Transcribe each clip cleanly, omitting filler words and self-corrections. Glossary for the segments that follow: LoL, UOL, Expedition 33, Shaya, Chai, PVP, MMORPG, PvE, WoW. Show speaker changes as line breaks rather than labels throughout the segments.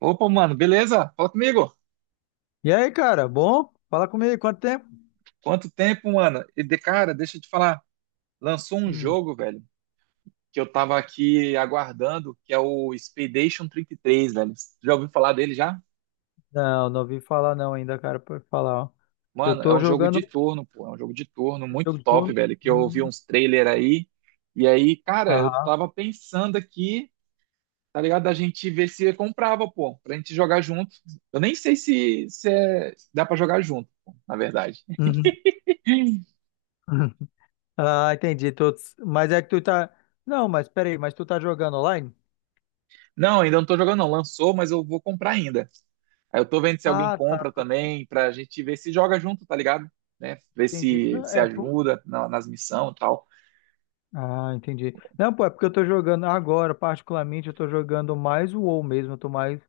Opa, mano, beleza? Fala comigo.
E aí, cara, bom? Fala comigo, quanto tempo?
Quanto tempo, mano? E de cara, deixa eu te falar, lançou um
Hum,
jogo, velho, que eu tava aqui aguardando, que é o Expedition 33, velho. Já ouviu falar dele já?
não, não ouvi falar não ainda, cara, por falar, ó. Eu
Mano, é
tô
um jogo de
jogando
turno, pô, é um jogo de turno
um
muito
jogo de
top,
turno.
velho, que eu ouvi
Hum,
uns trailer aí. E aí, cara, eu
aham.
tava pensando aqui, tá ligado? A gente ver se comprava, pô, pra gente jogar junto. Eu nem sei se dá pra jogar junto, pô, na verdade.
Uhum. Ah, entendi. Mas é que tu tá... Não, mas peraí, mas tu tá jogando online?
Não, ainda não tô jogando, não. Lançou, mas eu vou comprar ainda. Aí eu tô vendo se alguém
Ah, tá.
compra também, pra gente ver se joga junto, tá ligado? Né? Ver
Entendi.
se
Não,
se ajuda nas missões e tal.
Ah, entendi. Não, pô, é porque eu tô jogando agora, particularmente, eu tô jogando mais o WoW mesmo. Eu tô mais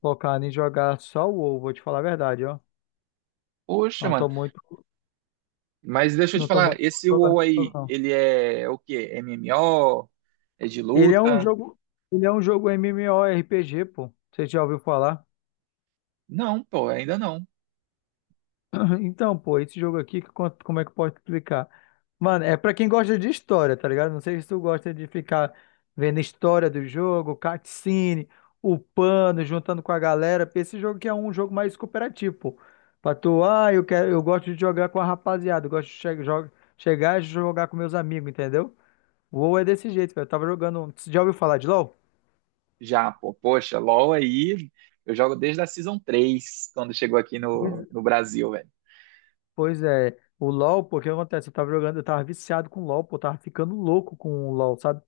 focado em jogar só o WoW, vou te falar a verdade, ó.
Poxa,
Não
mano.
tô muito...
Mas deixa eu te
Não tô
falar,
muito
esse
jogando,
WoW aí,
não.
ele é o quê? MMO? É de
Ele é um
luta?
jogo, ele é um jogo MMORPG, pô. Você já ouviu falar?
Não, pô, ainda não.
Então, pô, esse jogo aqui, como é que eu posso explicar? Mano, é pra quem gosta de história, tá ligado? Não sei se tu gosta de ficar vendo história do jogo, cutscene, upando, juntando com a galera, porque esse jogo aqui é um jogo mais cooperativo, pô. Pra tu, ah, eu quero, eu gosto de jogar com a rapaziada, eu gosto de chegar e jogar com meus amigos, entendeu? O WoW é desse jeito, velho. Eu tava jogando. Você já ouviu falar de LoL?
Já, pô. Poxa, LoL aí, eu jogo desde a Season 3, quando chegou aqui no Brasil, velho.
Pois é, o LoL, pô, o que acontece? Eu tava jogando, eu tava viciado com LoL, pô, eu tava ficando louco com o LoL, sabe?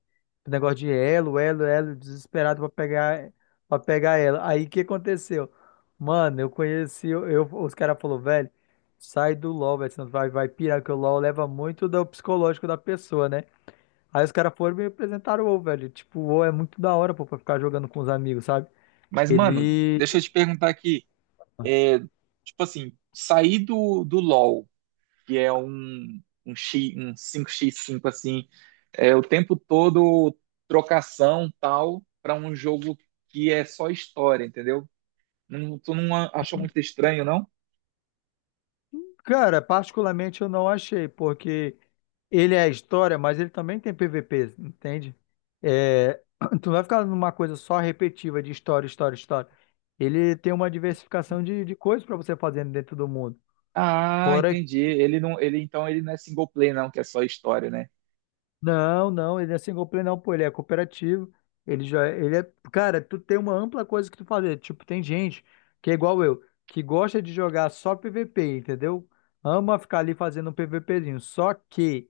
O negócio de elo, elo, elo, desesperado pra pegar ela. Aí o que aconteceu? Mano, eu conheci, eu- os caras falaram, velho, sai do LoL, velho, senão tu vai pirar, que o LoL leva muito do psicológico da pessoa, né? Aí os caras foram e me apresentaram o WoW, velho. Tipo, o WoW é muito da hora, pô, pra ficar jogando com os amigos, sabe?
Mas, mano,
Ele.
deixa eu te perguntar aqui. É, Tipo assim, sair do LoL que é um X, um cinco x cinco assim, é o tempo todo trocação tal, para um jogo que é só história, entendeu? Não, tu não achou muito estranho, não?
Cara, particularmente eu não achei, porque ele é história, mas ele também tem PVP, entende? É, tu não vai ficar numa coisa só repetiva de história, história, história. Ele tem uma diversificação de coisas pra você fazer dentro do mundo.
Ah,
Fora, que-
entendi. Ele não é single play, não, que é só história, né?
não, não, ele é single player não, pô, ele é cooperativo. Ele já, ele é, Cara, tu tem uma ampla coisa que tu fazer. Tipo, tem gente que é igual eu, que gosta de jogar só PVP, entendeu? Ama ficar ali fazendo um PVPzinho. Só que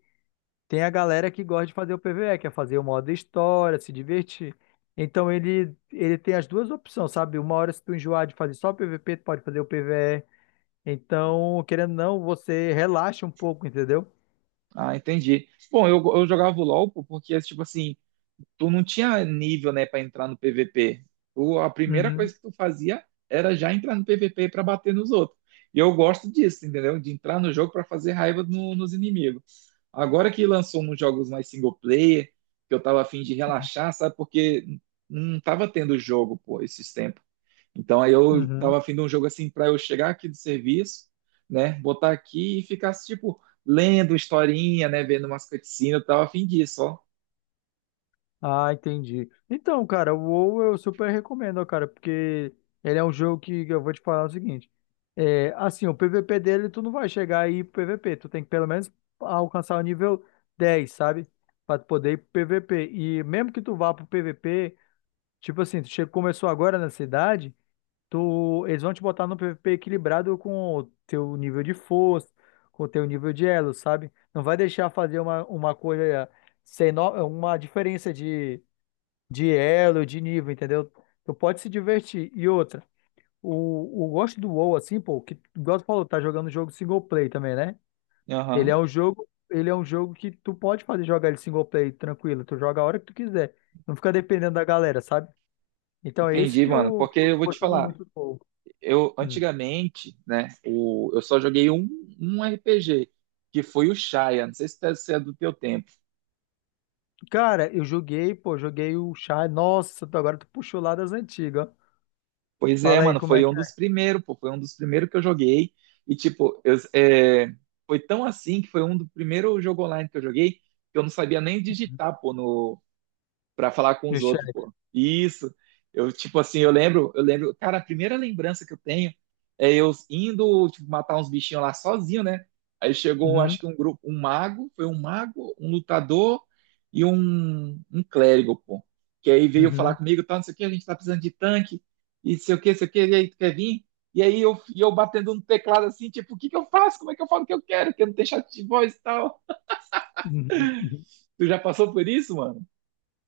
tem a galera que gosta de fazer o PvE, que é fazer o modo história, se divertir. Então ele tem as duas opções, sabe? Uma hora se tu enjoar de fazer só PvP, tu pode fazer o PvE. Então, querendo ou não, você relaxa um pouco, entendeu?
Ah, entendi. Bom, eu jogava o LoL pô, porque, tipo assim, tu não tinha nível, né, para entrar no PVP. Tu, a primeira
Uhum,
coisa que tu fazia era já entrar no PVP para bater nos outros. E eu gosto disso, entendeu? De entrar no jogo para fazer raiva nos inimigos. Agora que lançou uns jogos mais single player, que eu tava afim de relaxar, sabe? Porque não tava tendo jogo, pô, esses tempos. Então aí eu
uhum.
tava afim de um jogo assim para eu chegar aqui do serviço, né, botar aqui e ficar tipo lendo historinha, né, vendo umas cutscenes, eu tava afim disso, ó.
Ah, entendi. Então, cara, o WoW eu super recomendo, ó, cara, porque ele é um jogo que eu vou te falar o seguinte. É, assim, o PVP dele, tu não vai chegar aí pro PVP, tu tem que pelo menos alcançar o nível 10, sabe? Pra tu poder ir pro PVP. E mesmo que tu vá pro PVP, tipo assim, tu chegou, começou agora na cidade, eles vão te botar no PVP equilibrado com o teu nível de força, com o teu nível de elo, sabe? Não vai deixar fazer uma coisa sem no- uma diferença de elo, de nível, entendeu? Tu pode se divertir. E outra, o gosto do WoW, assim, pô, que igual tu falou, tá jogando um jogo single play também, né? Ele
Aham.
é um jogo, ele é um jogo que tu pode fazer jogar ele single play tranquilo, tu joga a hora que tu quiser. Não fica dependendo da galera, sabe? Então é isso
Entendi,
que
mano.
eu,
Porque
que eu
eu
tô
vou te
gostando
falar,
muito do WoW.
eu
Hum.
antigamente, né, eu só joguei um RPG, que foi o Shaya. Não sei se é do teu tempo.
Cara, eu joguei, pô, joguei o Chai. Nossa, agora tu puxou lá das antigas, ó.
Pois é,
Fala aí
mano,
como é
foi um
que
dos
é
primeiros, pô, foi um dos primeiros que eu joguei. E, tipo, foi tão assim que foi um do primeiro jogo online que eu joguei que eu não sabia nem digitar, pô, para falar com
no
os outros,
chat.
pô. Isso. Eu, tipo assim, eu lembro, cara, a primeira lembrança que eu tenho é eu indo, tipo, matar uns bichinhos lá sozinho, né? Aí chegou,
Uhum,
acho que um grupo, um mago, foi um mago, um lutador e um clérigo, pô. Que aí veio falar
uhum,
comigo, tá, não sei o que, a gente tá precisando de tanque, e sei o que, e aí tu quer vir? E aí eu batendo no teclado assim, tipo, o que que eu faço? Como é que eu falo o que eu quero? Que eu não tenho chat de voz e tal.
uhum. Uhum.
Tu já passou por isso, mano?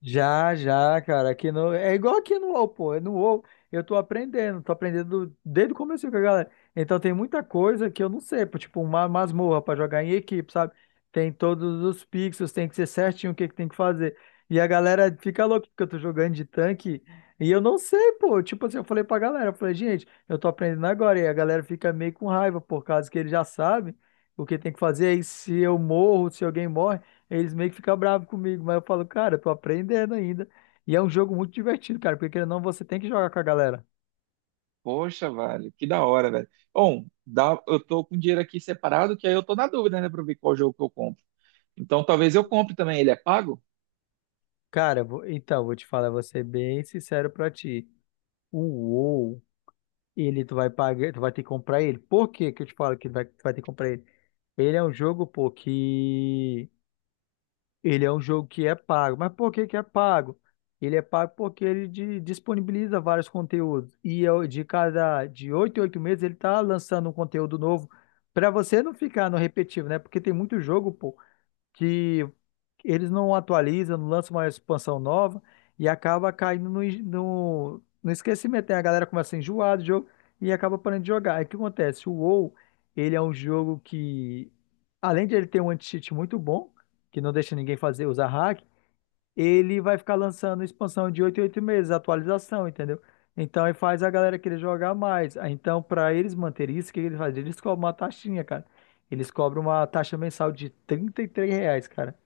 Já, já, cara, aqui no... É igual aqui no UOL, pô, é no UOL eu tô aprendendo desde o começo com a galera. Então tem muita coisa que eu não sei, pô, tipo uma masmorra pra jogar em equipe, sabe? Tem todos os pixels, tem que ser certinho o que que tem que fazer. E a galera fica louca porque eu tô jogando de tanque e eu não sei, pô. Tipo assim, eu falei pra galera, eu falei, gente, eu tô aprendendo agora. E a galera fica meio com raiva por causa que ele já sabe o que tem que fazer. E se eu morro, se alguém morre. Eles meio que ficam bravos comigo, mas eu falo, cara, eu tô aprendendo ainda. E é um jogo muito divertido, cara, porque querendo ou não, você tem que jogar com a galera.
Poxa, velho, que da hora, velho. Bom, eu tô com dinheiro aqui separado, que aí eu tô na dúvida, né, pra ver qual jogo que eu compro. Então talvez eu compre também. Ele é pago?
Cara, então, vou te falar, vou ser bem sincero pra ti. O WoW, ele tu vai pagar, tu vai ter que comprar ele. Por que que eu te falo que tu vai ter que comprar ele? Ele é um jogo, pô, que Ele é um jogo que é pago. Mas por que que é pago? Ele é pago porque ele disponibiliza vários conteúdos. E eu- de cada de 8 em 8 meses ele está lançando um conteúdo novo para você não ficar no repetitivo, né? Porque tem muito jogo, pô, que eles não atualizam, não lançam uma expansão nova e acaba caindo no esquecimento. Aí a galera começa a enjoar do jogo e acaba parando de jogar. Aí o que acontece? O WoW, ele é um jogo que, além de ele ter um anti-cheat muito bom, que não deixa ninguém fazer usar hack, ele vai ficar lançando expansão de 8 em 8 meses, atualização, entendeu? Então, aí faz a galera querer jogar mais. Aí, então, para eles manterem isso, o que que eles fazem? Eles cobram uma taxinha, cara. Eles cobram uma taxa mensal de R$ 33, cara.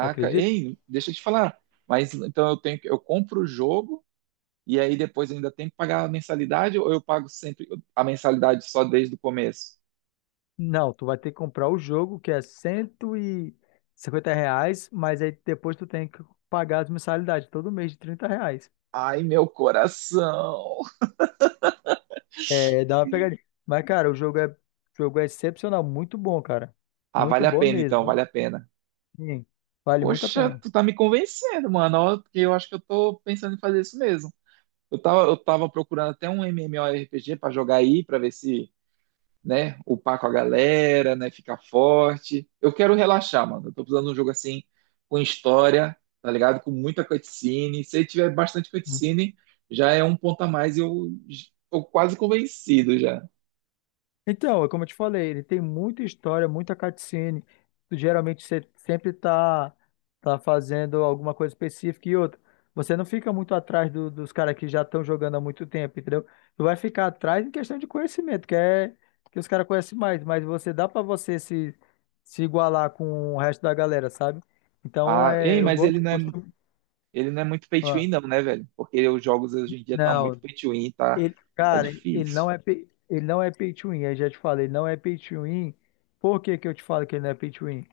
Tu acredita?
ei, deixa eu te falar. Mas então eu compro o jogo e aí depois eu ainda tenho que pagar a mensalidade ou eu pago sempre a mensalidade só desde o começo?
Não, tu vai ter que comprar o jogo, que é R$ 150, mas aí depois tu tem que pagar as mensalidades todo mês de R$ 30.
Ai, meu coração.
É, dá uma pegadinha. Mas, cara, o jogo é excepcional, muito bom, cara.
Ah,
Muito
vale a
bom
pena então,
mesmo.
vale a pena.
Sim, vale muito a
Poxa,
pena.
tu tá me convencendo, mano, ó, porque eu acho que eu tô pensando em fazer isso mesmo. Eu tava procurando até um MMORPG pra jogar aí, pra ver se, né, upar com a galera, né, ficar forte. Eu quero relaxar, mano. Eu tô precisando de um jogo assim, com história, tá ligado? Com muita cutscene. Se ele tiver bastante cutscene, já é um ponto a mais e eu tô quase convencido já.
Então, é como eu te falei, ele tem muita história, muita cutscene. Geralmente você sempre tá fazendo alguma coisa específica e outra. Você não fica muito atrás dos caras que já estão jogando há muito tempo, entendeu? Tu vai ficar atrás em questão de conhecimento, que é que os caras conhecem mais, mas você dá pra você se igualar com o resto da galera, sabe? Então,
Ah, ei,
é,
mas ele não é Ele não é muito pay to
Ah,
win, não, né, velho? Porque os jogos hoje em dia tá muito
não.
pay to win, tá,
Ele,
tá
cara,
difícil.
ele não é pay to win, eu já te falei, ele não é pay to win. Por que que eu te falo que ele não é pay to win?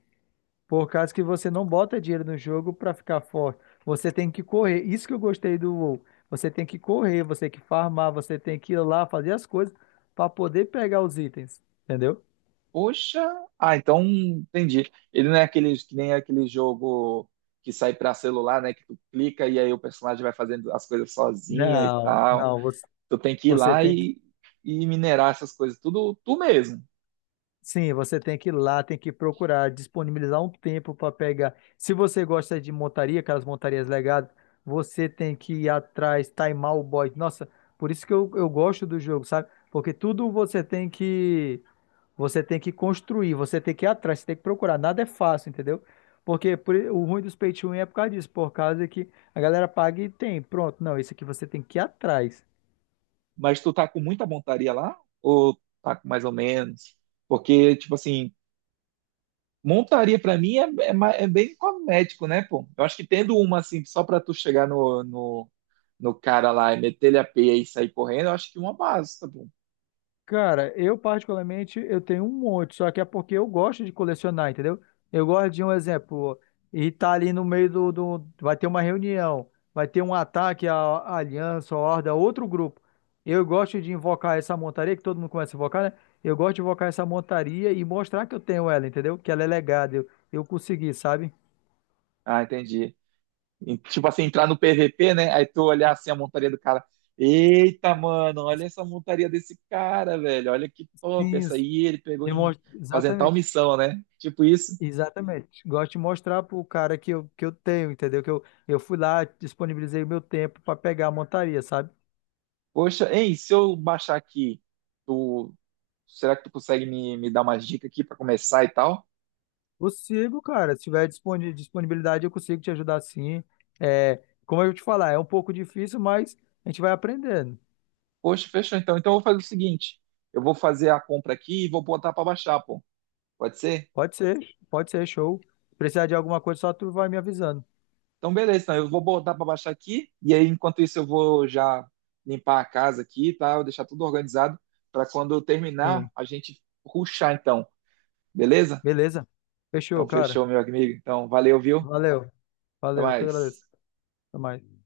Por causa que você não bota dinheiro no jogo pra ficar forte. Você tem que correr. Isso que eu gostei do WoW. Você tem que correr, você tem que farmar, você tem que ir lá fazer as coisas pra poder pegar os itens, entendeu?
Poxa, ah, então entendi. Ele não é aqueles que nem aquele jogo que sai pra celular, né? Que tu clica e aí o personagem vai fazendo as coisas sozinho e
Não,
tal.
não, você,
Tu tem que ir
você
lá
tem.
e minerar essas coisas, tudo tu mesmo.
Sim, você tem que ir lá, tem que procurar, disponibilizar um tempo para pegar. Se você gosta de montaria, aquelas montarias legadas, você tem que ir atrás, timar o boy. Nossa, por isso que eu gosto do jogo, sabe? Porque tudo você tem que construir, você tem que ir atrás, você tem que procurar. Nada é fácil, entendeu? Porque o ruim dos pay to win é por causa disso, por causa que a galera paga e tem. Pronto, não, isso aqui você tem que ir atrás.
Mas tu tá com muita montaria lá? Ou tá com mais ou menos? Porque, tipo assim, montaria pra mim é bem cosmético, né, pô? Eu acho que tendo uma, assim, só pra tu chegar no cara lá e meter ele a peia e sair correndo, eu acho que uma basta, pô.
Cara, eu particularmente eu tenho um monte, só que é porque eu gosto de colecionar, entendeu? Eu gosto de um exemplo, e tá ali no meio vai ter uma reunião, vai ter um ataque à, aliança, à horda, outro grupo. Eu gosto de invocar essa montaria, que todo mundo começa a invocar, né? Eu gosto de invocar essa montaria e mostrar que eu tenho ela, entendeu? Que ela é legada, eu consegui, sabe?
Ah, entendi. Tipo assim, entrar no PVP, né? Aí tu olhar assim a montaria do cara. Eita, mano, olha essa montaria desse cara, velho. Olha que top.
Sim,
Essa aí ele pegou em fazendo tal
Exatamente.
missão, né? Tipo isso.
Exatamente. Gosto de mostrar pro cara que eu tenho, entendeu? Que eu fui lá, disponibilizei o meu tempo para pegar a montaria, sabe?
Poxa, hein, se eu baixar aqui, tu, será que tu consegue me dar umas dicas aqui pra começar e tal?
Consigo, cara. Se tiver disponibilidade, eu consigo te ajudar sim. É, como eu te falar, é um pouco difícil, mas a gente vai aprendendo.
Poxa, fechou então. Então eu vou fazer o seguinte: eu vou fazer a compra aqui e vou botar pra baixar, pô. Pode ser?
Pode ser, pode ser, show. Se precisar de alguma coisa, só tu vai me avisando.
Então, beleza, então eu vou botar para baixar aqui, e aí enquanto isso eu vou já limpar a casa aqui, tá? Eu deixar tudo organizado para quando eu terminar
Sim.
a gente ruxar então, beleza?
Beleza? Fechou,
Então
cara.
fechou, meu amigo. Então, valeu, viu?
Valeu.
Até
Valeu, eu que agradeço.
mais.
Até mais.